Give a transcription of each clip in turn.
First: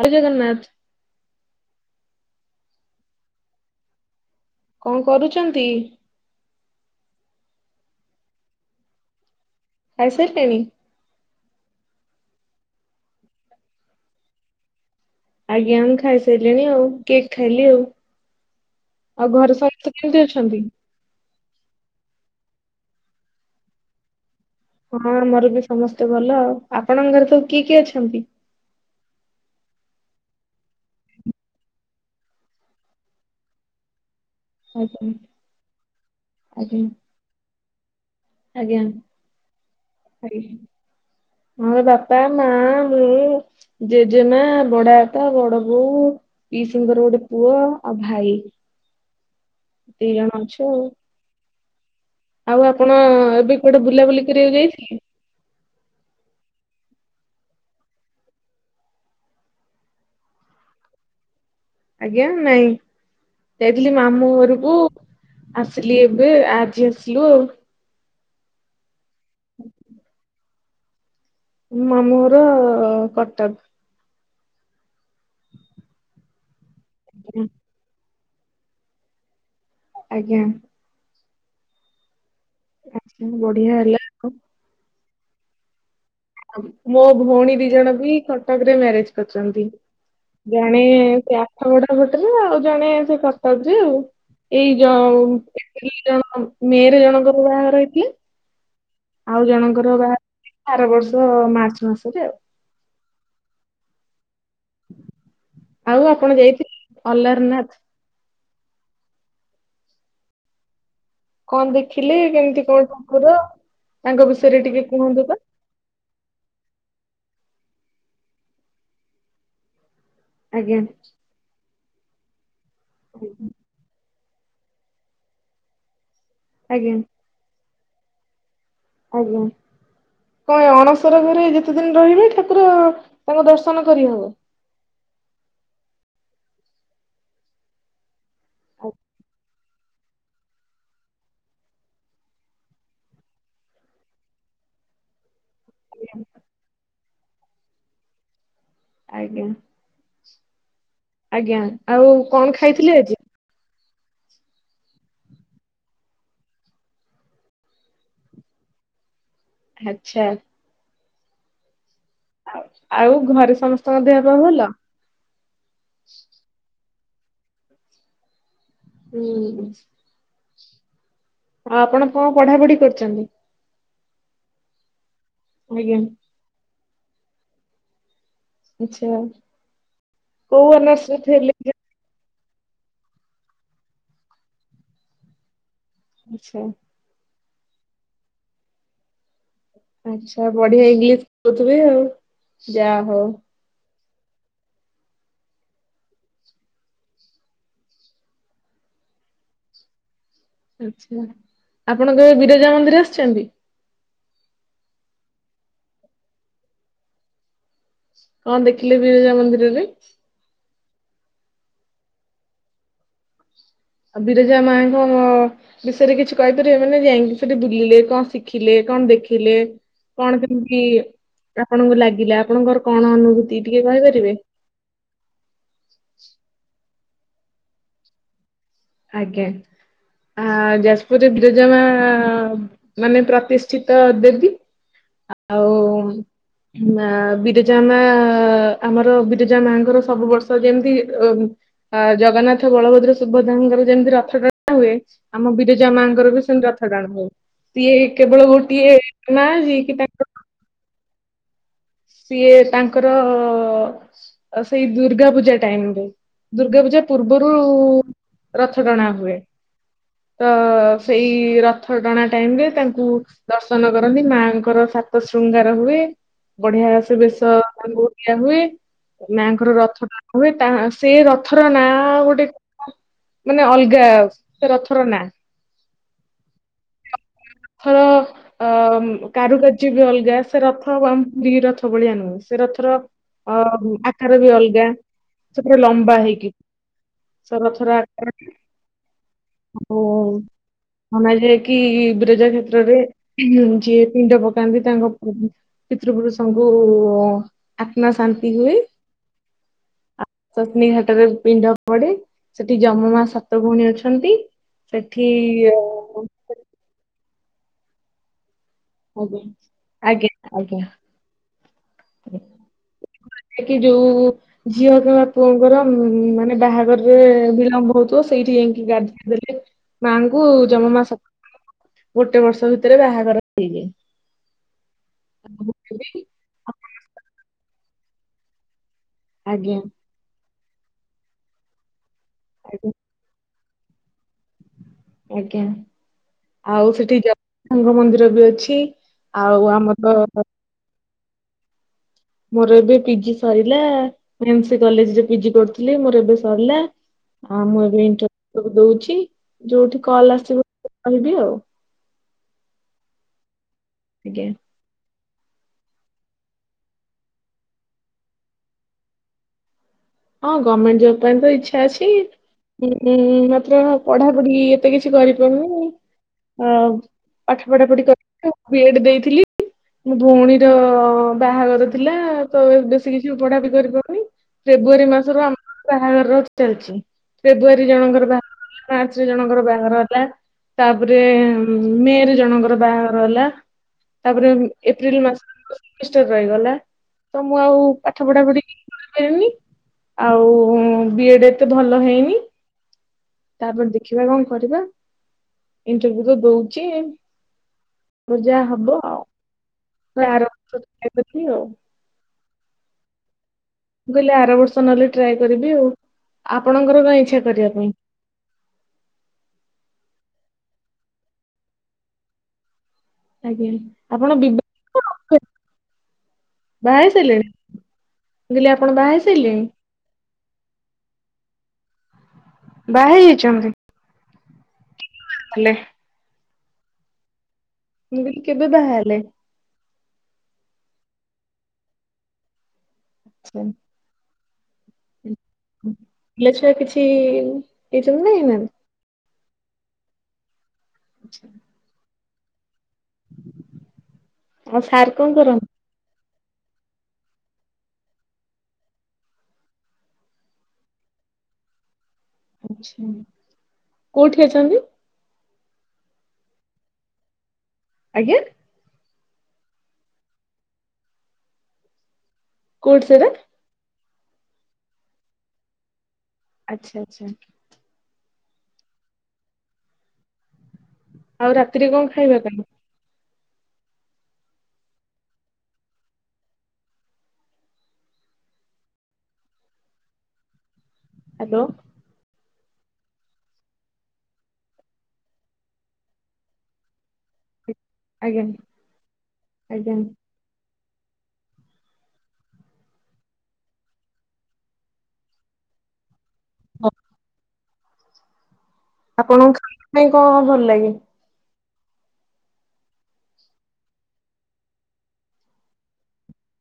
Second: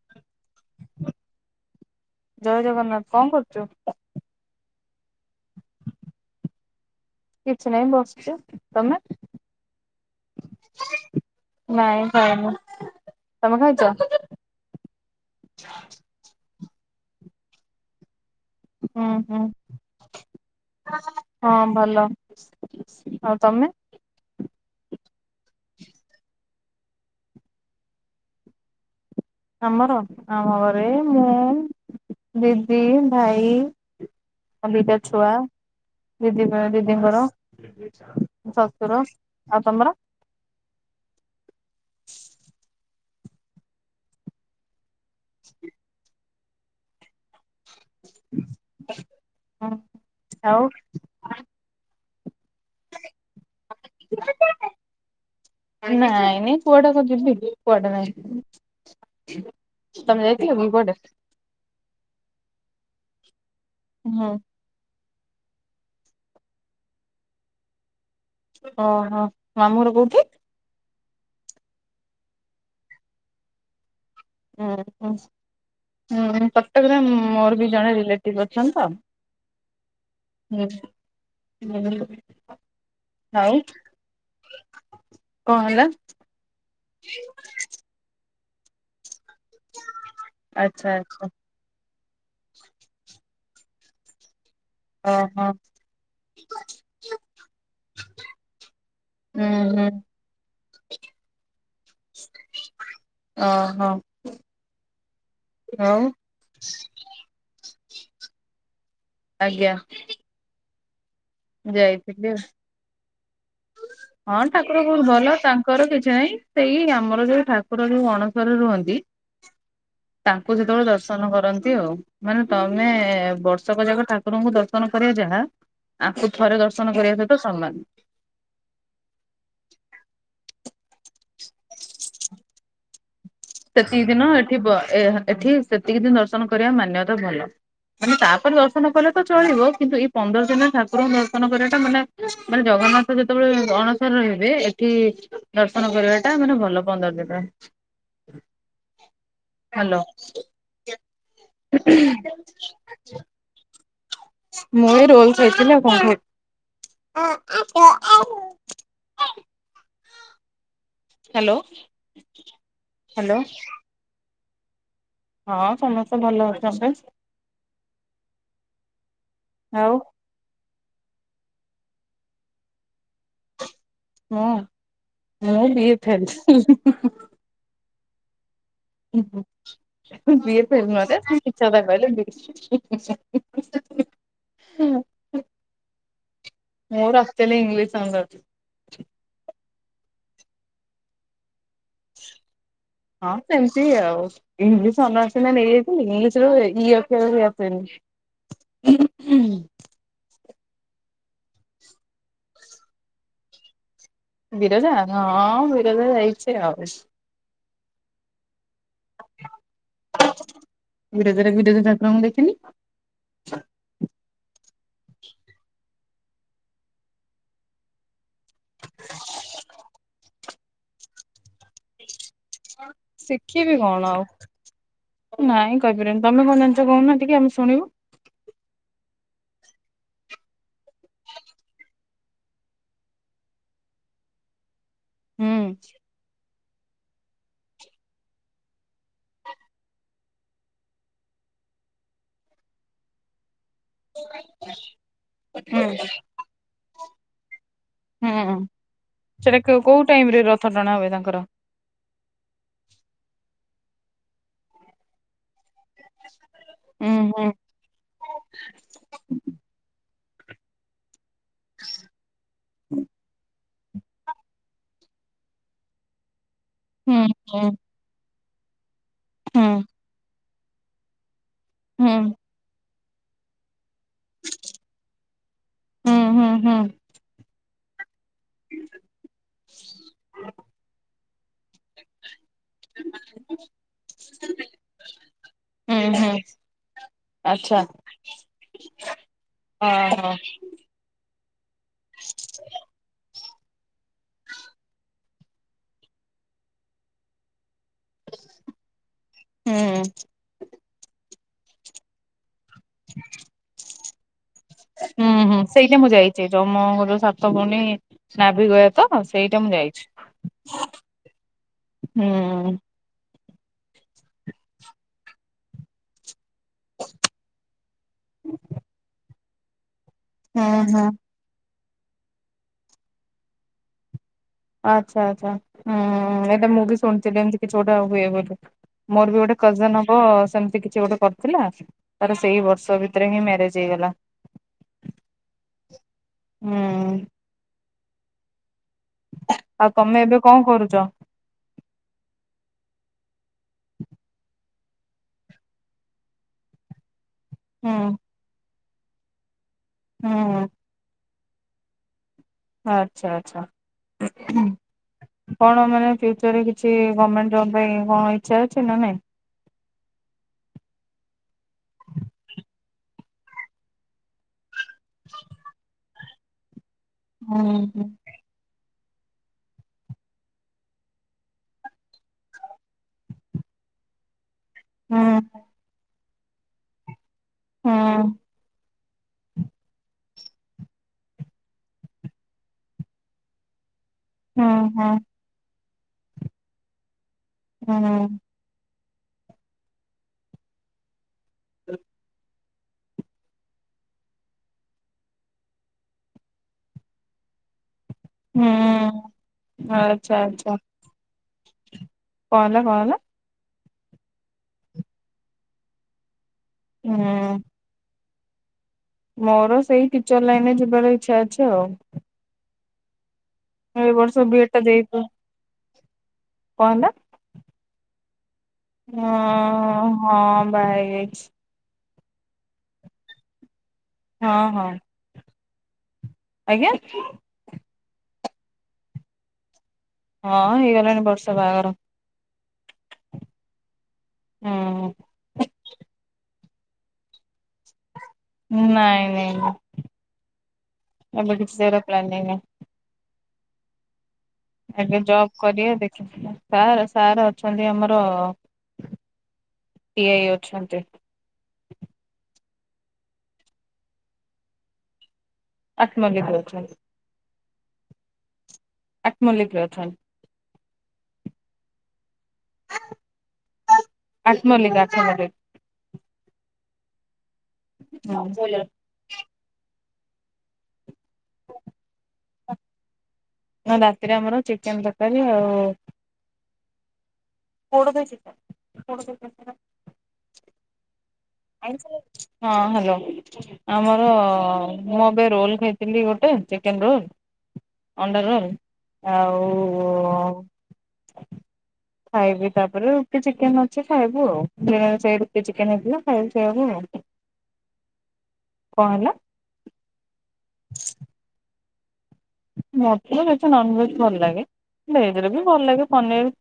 ହରି ଜଗନ୍ନାଥ। ଜୟ ଜଗନ୍ନାଥ, କଣ କରୁଚୁ? କଣ୍ କରୁଚନ୍ତି? କିଛି ନାହିଁ ବସିଚୁ, ତମେ? ଖାଇସାରିଲେଣି? ନାଇଁ ଖାଇନି ‌, ତମେ ଖାଇଚ? ଆଜ୍ଞା ମୁଁ ଖାଇସାରିଲିଣି ଆଉ କେକ୍ ଖାଇଲି ଆଉ ହୁଁ ଆଉ ହୁଁ ଘରେ ସମସ୍ତେ କେମିତି ଅଛନ୍ତି? ହଁ ଭଲ। ଆଉ ତମେ? ହଁ ଆମର ବି ସମସ୍ତେ ଭଲ ଆଉ। ଆପଣଙ୍କ ଘରେ ସବୁ କିଏ କିଏ ଅଛନ୍ତି? ଆମର ଆମ ଘରେ ମୁଁ, ଦିଦି, ଭାଇ ମୋର ଦିଟା ଆଜ୍ଞା ଛୁଆ ଦିଦି ଆଜ୍ଞା ଦିଦିଙ୍କର ଆଜ୍ଞା ଶଶୁର ଆଉ ତମର? ମୋର ବାପା ମା ମୁଁ ଜେଜେମା ବଡପା ବଡବୋଉ ପିଇସୀଙ୍କର ଗୋଟେ ପୁଅ। ଆଉ ଭାଇ ଦି ଜଣ ଅଛୁ ଆଉ ଆଉ ଆପଣ ଏବେ କୁଆଡେ ବୁଲାବୁଲି କରିବାକୁ ଯାଇଥିଲେ? ନାଇଁ ନାଇଁ କୁଆଡେ କୁ ଯିବି କୁଆଡେ ନାଇଁ? ତମେ ଯାଇଥିଲ କି କୁଆଡେ? ଆଜ୍ଞା ନାଇଁ ଯାଇଥିଲି ମାମୁଁ ହୁଁ ଘରୁକୁ ଆସିଲି ଏବେ ଆଜି ଆସିଲୁ ଆଉ ଓହୋ ମାମୁଁ ଘର କୋଉଠି? ମାମୁଁ ଘର କଟକ। ହଁ ହଁ ହୁଁ କଟକରେ ମୋର ବି ଜଣେ ରିଲେଟିଭ ଅଛନ୍ତି ତ ଆଜ୍ଞା ଆଛା ହଉ ବଢିଆ ହେଲା ଆଉ। କଣ ହେଲା? ମୋ ଭଉଣୀ ଦି ଜଣ ବି କଟକରେ ମ୍ୟାରେଜ କରିଛନ୍ତି ଜଣେ ଆଚ୍ଛା ଆଚ୍ଛା ଟ୍ରା ଆଠଗଡ଼ ପଟରେ ଆଉ ଜଣେ ସେ କଟକରେ ଆଉ ଏଇ ଜ ଓହୋ ଏପ୍ରିଲ ଜଣଙ୍କର ମେ ରେ ଜଣଙ୍କର ବାହାଘର ହେଇଥିଲା। ହୁଁ ଆଉ ହୁଁ ଜଣଙ୍କର ବାହା ଆର ବର୍ଷ ମାର୍ଚ୍ଚ ମାସରେ ଆଉ ଅହ। ଆଉ ଆପଣ ଯାଇଥିଲେ ଅଲାରନାଥ? ଆଜ୍ଞା। କଣ ଦେଖିଲେ ଯାଇଥିଲି ଆଉ କେମିତି କଣ ଠାକୁର ତାଙ୍କ ହଁ ବିଷୟରେ ଟିକେ ଠାକୁରଙ୍କୁ କୁହନ୍ତୁ ଭଲ ତ? ଅଛ? ରଥଯାତ୍ରା ଯାଏଁ ସେଇ ଆମର ଯୋଉ ଠାକୁର ଯୋଉ ଅଣସରରେ ରୁହନ୍ତି। ତାଙ୍କୁ ଆଜ୍ଞା ସେତେବେଳେ ଦର୍ଶନ କରନ୍ତି ଆଉ ମାନେ ତମେ ବର୍ଷକ ଯାକ ତାକୁ ଠାକୁରଙ୍କୁ ଦର୍ଶନ କରିବା ଯାହା ଆଙ୍କୁ ଥରେ ଆଜ୍ଞା ଦର୍ଶନ କରିବା ସହିତ ସମାନ। ଆଜ୍ଞା କଣ ଅଣସର ଘରେ ଯେତେ ଦିନ ରହିବେ ଠାକୁର ତାଙ୍କ ଦର୍ଶନ ସେତିକି କରିହବ? ଦିନ ଏଠି ଏଠି ସେତିକି ଦିନ ଦର୍ଶନ କରିବା ମାନ୍ୟତା ଭଲ ମାନେ ତା ଦର୍ଶନ କଲେ ତ ଚଳିବ କିନ୍ତୁ ପନ୍ଦର ଦିନ ଠାକୁରଙ୍କୁ ଦର୍ଶନ କରିବାଟା ମାନେ ମାନେ ଜଗନ୍ନାଥ ଯେତେବେଳେ ଅଣସର ରହିବେ ଏଠି ଦର୍ଶନ ଆଜ୍ଞା କରିବାଟା ମାନେ ଭଲ ପନ୍ଦର ଦିନ ଆଜ୍ଞା। ହ୍ୟାଲୋ। ଆଜ୍ଞା ଆଉ କଣ ଖାଇଥିଲି ଆଜି? ମୁଁ ଏଇ ରୋଲ ଖାଇଥିଲି। ଆଛା। ହ୍ୟାଲୋ। ଆଉ ହ୍ୟାଲୋ ଘରେ ସମସ୍ତଙ୍କ ଦେହ ପା ଭଲ। ହଁ ସମସ୍ତେ ଭଲ ଅଛନ୍ତି। ହୁଁ। ଆଉ ଆଉ ଆପଣ କଣ ପଢାପଢି କରୁଛନ୍ତି? ହଁ ମୁଁ ବି ଆଜ୍ଞା ଥିଲ [unintelligible] ଆଚ୍ଛା। ହଁ ହୁଁ ବି କୋଉ ଫେ ଅନର୍ସ ରେ ଥିଲେ? [unintelligible] [unintelligible] ଆଚ୍ଛା। ମୋର ରାସ୍ତଲି ଇଂଲିଶ ସାଙ୍ଗ ଅଛି। ଆଚ୍ଛା ବଢିଆ ଇଂଲିଶ କହୁଥିବେ ଆଉ ଯାହା ହଉ। ସେମତି ଆଉ ଇଂଲିଶ ଅନର୍ସ ନେଇଯାଇଥିଲେ ଇଂଲିଶ ଇ ଅକ୍ଷର ବି ଆସେନି। [unintelligible] ଆଚ୍ଛା ଆପଣ କେବେ ବିରଜା ମନ୍ଦିର ଆସିଛନ୍ତି? ବିରଜା ହଁ ବିରଜା ଯାଇଛି ଆଉ। କଣ ଦେଖିଲେ ବିରଜା ମନ୍ଦିରରେ? ବିରଜାରେ ବିରଜା ଠାକୁରଙ୍କୁ ଦେଖିଲି। ଆଉ ବିରଜା ମାଙ୍କ ବିଷୟରେ କିଛି କହିପାରିବେ ମାନେ ଯାଇକି ସେଠି ବୁଲିଲେ କଣ ଶି ଖିଲେ କଣ ଦେଖିଲେ କଣ କେମିତି? ଆପଣଙ୍କୁ ଲାଗିଲା ଆପଣଙ୍କର କଣ ଅନୁଭୂତି ଶିଖିବି ଟିକେ କଣ ଆଉ କହିପାରିବେ? ନାଇଁ କହିପାରିବନି ତମେ କଣ ଜାଣିଛ କହୁନା ଟିକ ଆମେ ଶଣିବୁ। ଆଜ୍ଞା ଆ ଯାଜପୁରରେ ବିରଜମା ମାନେ ପ୍ରତିଷ୍ଠିତ ଦେବି ହୁଁ ଆଉ ମା ବିରଜା ମା ଆମର ବିରଜା ମାଙ୍କର ସବୁ ବର୍ଷ ଯେମିତି ଅ ଆ ଜଗନ୍ନାଥ ବଳଭଦ୍ର ସୁଭଦ୍ରାଙ୍କର ଯେମିତି ରଥ ଟଣାା ହୁଏ ଆମ ହୁଁ ବିରଜା ମାଆଙ୍କର ବି ସେମିତି ରଥ ଟାଣ ହୁଏ ସିଏ କେବଳ ହୁଁ ଗୋଟିଏ ମା ସେଟା ଯିଏ କି କୋ-କୋଉ ତାଙ୍କର ଟାଇମରେ ରଥ ଟଣା ହୁଏ ତାଙ୍କର? ସିଏ ତାଙ୍କର ସେଇ ଦୁର୍ଗା ପୂଜା ଟାଇମ ରେ। ଦୁର୍ଗା ପୂଜା ହୁଁ ହୁଁ ପୂର୍ବରୁ ରଥ ଟଣା ହୁଏ ତ ସେଇ ରଥ ଟଣା ଟାଇମରେ ତାଙ୍କୁ ଦ ଦର୍ନ କରନ୍ତି ମାଆଙ୍କର ସାତ ଶୃଙ୍ଗାର ହୁଏ। ବଢିଆ ସେ ହୁଁ ବେଶ ହୁଁ ତାଙ୍କୁ ଦିଆ ହୁଏ ହୁଁ ମାଆଙ୍କର ରଥ ଟା ହ ତା ସେ ରଥର ନା ହୁଁ। ଗୋଟେ [unintelligible] ମାନେ ଅଲଗା ସେ ରଥର ନା। ହୁଁ ହୁଁ ହୁଁ। ଥର ଅ କାରୁକାର୍ଯ୍ୟ ବି ଅଲଗା ସେ ରଥ ଆମ ପୁରୀ ରଥ ଭଳିଆ ନୁହଁ। ସେ ରଥର ଅ ଆକାର ବି ଅଲଗା ସେ ପୁରା ହୁଁ ଲମ୍ବା ହୁଁ ହେଇକି। ସ ରଥର ଆକୃତି ଓହୋ। ମନାଯାଏ କି ବିରଜା କ୍ଷେତ୍ରରେ ଯିଏ ପିଣ୍ଡ ପକାନ୍ତି ତାଙ୍କ ପିତୃପୁରୁଷଙ୍କୁ ଆତ୍ମା ଶାନ୍ତି ହୁଏ ହୁଁ। ଆ ପତ୍ନୀ ଘାଟରେ ପିଣ୍ଡ ପଡେ। ସେଠି ଯମ ମା ସାତ ଭଉଣୀ ଅଛନ୍ତି। ହୁଁ ସେଠି ହୁଁ ଅ, ସେଇଟା ମୁଁ ଯାଇଛି ଜମ ଘରୁ ସାତ ଭଉଣୀ ନାଭି ଗୟା ତ ସେଇଟା ମୁଁ ଯାଇଛି ଆଜ୍ଞା ଆଜ୍ଞା ଆଜ୍ଞା ହୁଁ। କି ଯୋଉ ଝିଅ କିମ୍ବା ପୁଅଙ୍କର ମାନେ ବାହାଘରରେ ବିଳମ୍ବ ହଉଥିବ ସେଇଠି ଯାଇଁକି ଗାଧେଇ ଦେଲେ ମାଙ୍କୁ ହୁଁ ଜନ୍ମ ହୁଁ। ମାସ ଗୋଟେ ବର୍ଷ ଭିତେରେ ବାହାଘର ହେଇଯାଏ। ଆଚ୍ଛା ଆଚ୍ଛା ଉଁ ଏଇଟା ମୁଁ ବି ଶୁଣିଥିଲି ଏମତି କିଛି ଗୋଟେ ହୁଏ ହୁଏ [inaudible] ମୋର ବି ଗୋଟେ ଆଜ୍ଞା କଜନ୍ ହବ ସେମତି କିଛି ଗୋଟେ କରିଥିଲା ତାର ସେଇ ଆଜ୍ଞା ବର୍ଷ ଭି ତେରେ ହିଁ ମ୍ୟାରେଜ୍ ହେଇଗଲା। ଆଜ୍ଞା ଆଉ ସେଠି ହୁଁ ଜ [inaudible] ମନ୍ଦିର ବି ଅଛି। ଆଉ ଆମର କଁ କରୁଚ? ମୋର ଏବେ ପିଜି ସରିଲା ମୋର ଏନ୍ ସି କଲେଜରେ ପିଜି କରୁଥିଲି ମୋର ଏବେ ସରିଲା। ଆଉ ମୁଁ ହୁଁ ଏବେ ଇଣ୍ଟର୍ [inaudible] ଦଉଛି ଯୋଉଠି କଲ୍ ହୁଁ ଆସିବ କହିବି ଆଉ। ଆଚ୍ଛା ଆଚ୍ଛା। ଆଜ୍ଞା। କଣ ମାନେ ଫ୍ୟୁଚରରେ କିଛି ଗମେଣ୍ଟ୍ ଜବ୍ ପାଇଁ କଣ ଇଚ୍ଛା ଅଛି ନା ନାଇଁ। ହଁ ଗମେଣ୍ଟ୍ ଜବ୍ ପାଇଁ ତ ଇଚ୍ଛା ଅଛି ଉଁ ମାତ୍ର ପଢାପଢି ଏ ତେ କିଛି କରିପାରୁନି ଆଉ ପାଠ ହୁଁ ହୁଁ। ପଢାପଢି କରିି [inaudible] ବି ଏଡ୍ ଦେଇଥିଲି। ମୋ ଭଉଣୀର ବାହାଘର ଥିଲା ତ ବେଶୀ କିଛି ପଢା ବି କରିପାରୁନି। ଫେବୃଆରୀ ହୁଁ ମାସରୁ ଆମ [inaudible] ବାହାଘର ଚାଲିଛି ଫେବୃଆରୀ ଜଣଙ୍କର ହୁଁ ବାହା [inaudible] ମାର୍ଚ୍ଚରେ ଜଣଙ୍କର ବାହାଘର ହେଲା। ତାପରେ ମେରେ ଜଣଙ୍କର ବାହାଘର ହେଲା। ତାପରେ ବି ହୁଁ ଏପ୍ରିଲ ମାସ [inaudible] ସେମିଷ୍ଟାର ରହିଗଲା ତ ମୁଁ ଆଉ ହୁଁ ପାଠ ପଢାପଢି [inaudible] [inaudible] ଆଉ ଉଁ ବି ଏଡୂ ଏତେ ଭଲ ହେଇନି। ତାପରେ ଦେଖିବା କଁ କରିବା। ଇଣ୍ଟରଭୁ ତ ଦଉଛି ପର୍ ଯା ହୁଁ ହବ। ହୁଁ। ଫୁଣି ଆଚ୍ଛା ଆର ବର୍ଷ ଟ୍ରାଏ କରିବି ଆଉ। କଁ ହେଲା କଁ ହେଲା। ମୁଁ କହିଲି ଆର ବର୍ଷ ନହେଲେ ଟ୍ରାଏ କରିବି ଆଉ ଆପଣଙ୍କର କଁ ଇଚ୍ଛା ହୁଁ କରିବା ପାଇଁ। ମୋର ସେଇ ଟିଚର୍ ଲାଇନରେ ଯିବାର ଇଚ୍ଛା ଅଛି ଆଉ। ଆଜ୍ଞା ଏ ଆପଣ ବର୍ଷ ବିଏଡ୍ ଟା ବିବା ଦେଇଛୁ [inaudible] ବାହା କଣ ହେଇ ସାରିଲେଣି? ମୁଁ କହିଲି ଆପଣ ବାହା ହେଇ ହେଲା ସାରିଲେଣି। ହଁ ହଁ ବାହା ହେଇ ଯାଇଛି। ବାହା ହେଇ ଯାଇଛନ୍ତି। ହଁ ହଁ। ହେଲେ ଆଜ୍ଞା। ମୁଁ କହିଲି କେବେ ବାହା ହେଲେ? ହଁ ହେଇଗଲାଣି ବର୍ଷେ ବାହାଘର। ଆଚ୍ଛା। ଉଁ [inaudible] ପିଲା ଛୁଆ କିଛି ହେଇଛନ୍ତି ନା ହେଇନାହାନ୍ତି? ନାଇଁ ନାଇଁ ନାଇଁ ଏବେ କିଛି ସେଇରା ପ୍ଲାନିଂ ନାଇଁ। ଆଉ ସାର୍ ଆଗେ କଣ ଜବ୍ କରନ୍ତି କରିଆ ଦେଖିଆ [inaudible] ତାପରେ ସାରେ ଅଛନ୍ତି ଆମର ଟି ଆଇ ଅଛନ୍ତି। ଆଚ୍ଛା କୋଉଠି ଅଛନ୍ତି? ଆଠମଲ୍ଲିକପୁରରେ। ଆଜ୍ଞା। ଆଠମଲ୍ଲିକ୍ ରେ ଅଛନ୍। [unintelligible] ଆଠମଲ୍ଲିକ୍ ଆଠମଲ୍ଲିକ୍। ଆଚ୍ଛା ଆଚ୍ଛା। ହୁଁ। ଆଉ ରାତିରେ କଣ ଖାଇବା କଲୁ? ରାତିରେ ଆମର ଚିକେନ୍ ତରକାରୀ ଆଉ [unintelligible] ହାଲୋ। ହଁ ହାଲୋ। ଆମର ମୁଁ ଏବେ ରୋଲ୍ ଖାଇଥିଲି ଗୋଟେ ଚିକେନ୍ ରୋଲ୍। ଅଣ୍ଡା ଆଜ୍ଞା ରୋଲ୍। ଆଜ୍ଞା ଆଉ ଖାଇବି ତାପରେ ରୁଟି ଚିକେନ୍ ଅଛି ଖାଇବୁ ଆଉ। ସେ ରୁଟି ଚିକେନ୍ ହେଇଥିଲା। [unintelligible] କଣ ହେଲା ଆପଣଙ୍କ ଖାଇବା ପାଇଁ କଣ ଭଲ ଲାଗେ? ମତେ ତ ବେଶୀ ନନ୍ଭେଜ୍ ଭଲ ଲାଗେ। ଭେଜ ରେ ବି ଭଲ ଲାଗେ ପନିର୍।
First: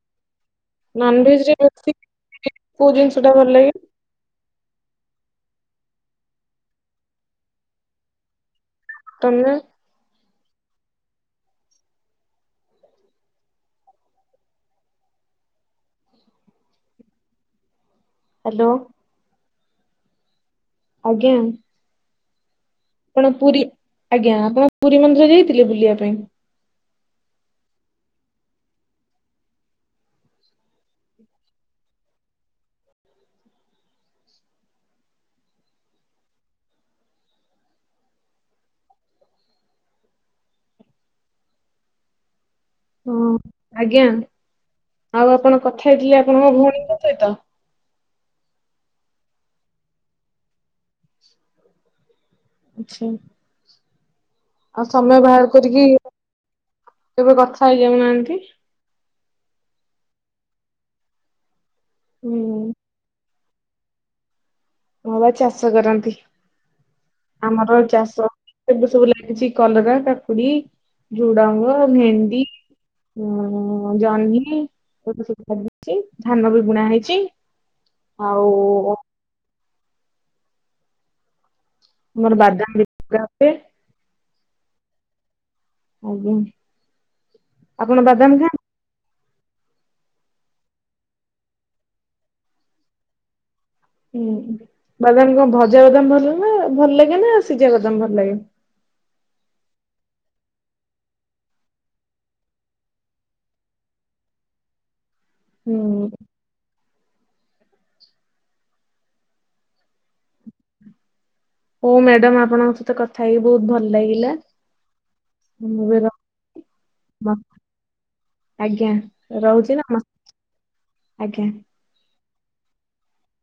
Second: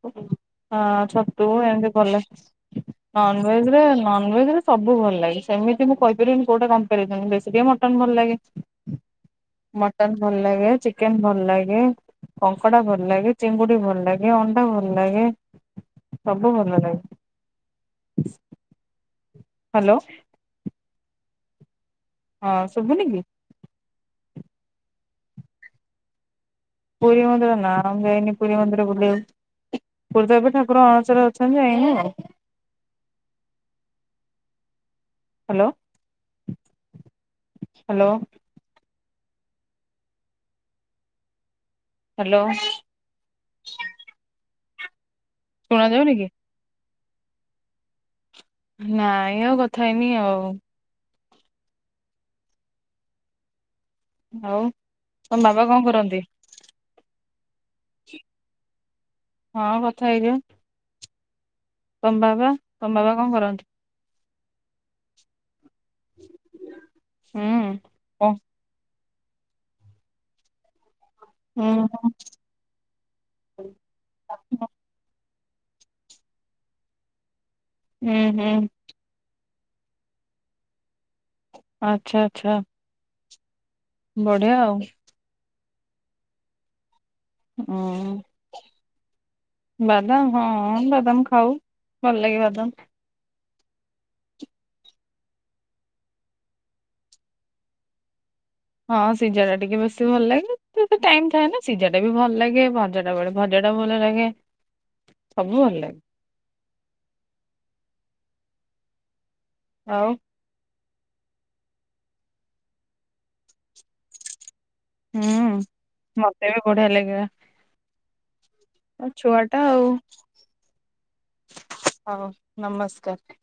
ହଁ ଛତୁ ନନଭେଜରେ ଏମିତି ବେଶୀ ଭଲ ଲାଗେ। କୋଉ ଜିନିଷ ଟା ଭଲ ନନ୍ଭେଜ୍ ଲାଗେ ରେ ନନ୍ଭେଜ୍ ରେ ସବୁ ଭଲ ଲାଗେ। ସେମିତି ମୁଁ କହିପାରିବିନି କୋଉଟା କମ୍ପାରିଜନ୍ ବେଶୀ ଟିକେ ମଟନ୍ ଭଲ ଲାଗେ। ତମେ? ମଟନ୍ ଭଲ ଲାଗେ। ଚିକେନ୍ ଭଲ୍ ଲାଗେ। କଙ୍କଡା ଭଲ୍ ଲାଗେ। ଚିଙ୍ଗୁଡି ଭଲ୍ ଲାଗେ। ଅଣ୍ଡା ଭଲ୍ ଲାଗେ। ସବୁ ଭଲ ଲାଗେ। ହାଲୋ। ହାଲୋ। ଆଜ୍ଞା। ହଁ ଶୁଭୁନି? କି? ଆପଣ ପୁରୀ, ଆଜ୍ଞା ଆପଣ ପୁରୀ ମନ୍ଦିର ଯାଇଥିଲେ ବୁଲିବା ପାଇଁ? ପୁରୀ ମନ୍ଦିର ନାଁ ମୁଁ ଯାଇନି ପୁରୀ ମନ୍ଦିର ବୁଲିବାକୁ। ପୁରୀରେ ତ ଏବେ ଠାକୁର ଅଣସରରେ ଅଛନ୍ତି ଯାଇନି ଆଉ। Hello hello. ହାଲୋ। ହଁ। ଆଜ୍ଞା ଆଉ ଆପଣ ଶୁଣା କଥା ଯାଉନି ହେଇଥିଲେ କି? ଆପଣଙ୍କ ଭଉଣୀଙ୍କ ସହିତ? ନାଇଁ ଆଉ କଥା ହେଇନି ଆଉ। ଆଚ୍ଛା। ଆଉ ତମ ବାବା କଣ କରନ୍ତି? ଏବେ କଥା ହେଇଯାଉନାହାନ୍ତି। ହଁ କଥା ହେଇଯିବା। ତମ ବାବା ହୁଁ ତମବାବା କଣ କରନ୍ତି? ମୋ ବାବା ଚାଷ କରନ୍ତି। ଆମର ହୁଁ। ଚାଷ ଓ ଏବେ ସବୁ ଲାଗିଚି କଲରା, କାକୁୁଡି, ହୁଁ ଝୁଡଙ୍ଗ, ଭେଣ୍ଡି। ହୁଁ। ହୁଁ ଜହ୍ନି ଏରା ତ ସବୁ ଲାଗିଚି। ଧାନ ବି ବୁଣା ହେଇଚି। ହୁଁ ଆଉ ହୁଁ ଆଚ୍ଛା ଆମର ଆଚ୍ଛା ବାଦାମ। [unintelligible] ବଢିଆ ଆଉ। ଆଜ୍ଞା, ଆପଣ ଆଉ। ବାଦାମ [unintelligible] ବାଦାମ ହଁ ବାଦାମ ଖାଉ ଭଲ ଲାଗେ ବାଦାମ। ହୁଁ ହୁଁ, ବାଦାମ କଣ ଭଜା ବାଦାମ ଭଲ ଭଲ ଲାଗେ ନା ସିଝା ବାଦାମ ଭଲ ଲାଗେ? ହଁ ସିଝାଟା ଟିକେ ବେଶୀ ଭଲ ଲାଗେ, ଟାଇମ୍ ଥାଏ ନା ସିଝାଟା ବି ଭଲ ଲାଗେ ଭଜା ଭଜା ବେଳେ ଭଜାଟା ଭଲ ଲାଗେ, ସବୁ ଭଲ ଲାଗେ। ହୁଁ ଆଉ? ହଉ ମ୍ୟାଡାମ୍ ଆପଣଙ୍କ ସହିତ କଥା ହେଇକି ବହୁତ ଭଲ ଲାଗିଲା। ହୁଁଉଁ ମୁଁ ବି ର ମତେ ବି ବଢିଆ ଲାଗିଲା। ଆଜ୍ଞା ତମେ ଛୁଆଟା ରହୁଛି ଆଉ, ନମସ୍ ଆଜ୍ଞା। ହଉ ନମସ୍କାର।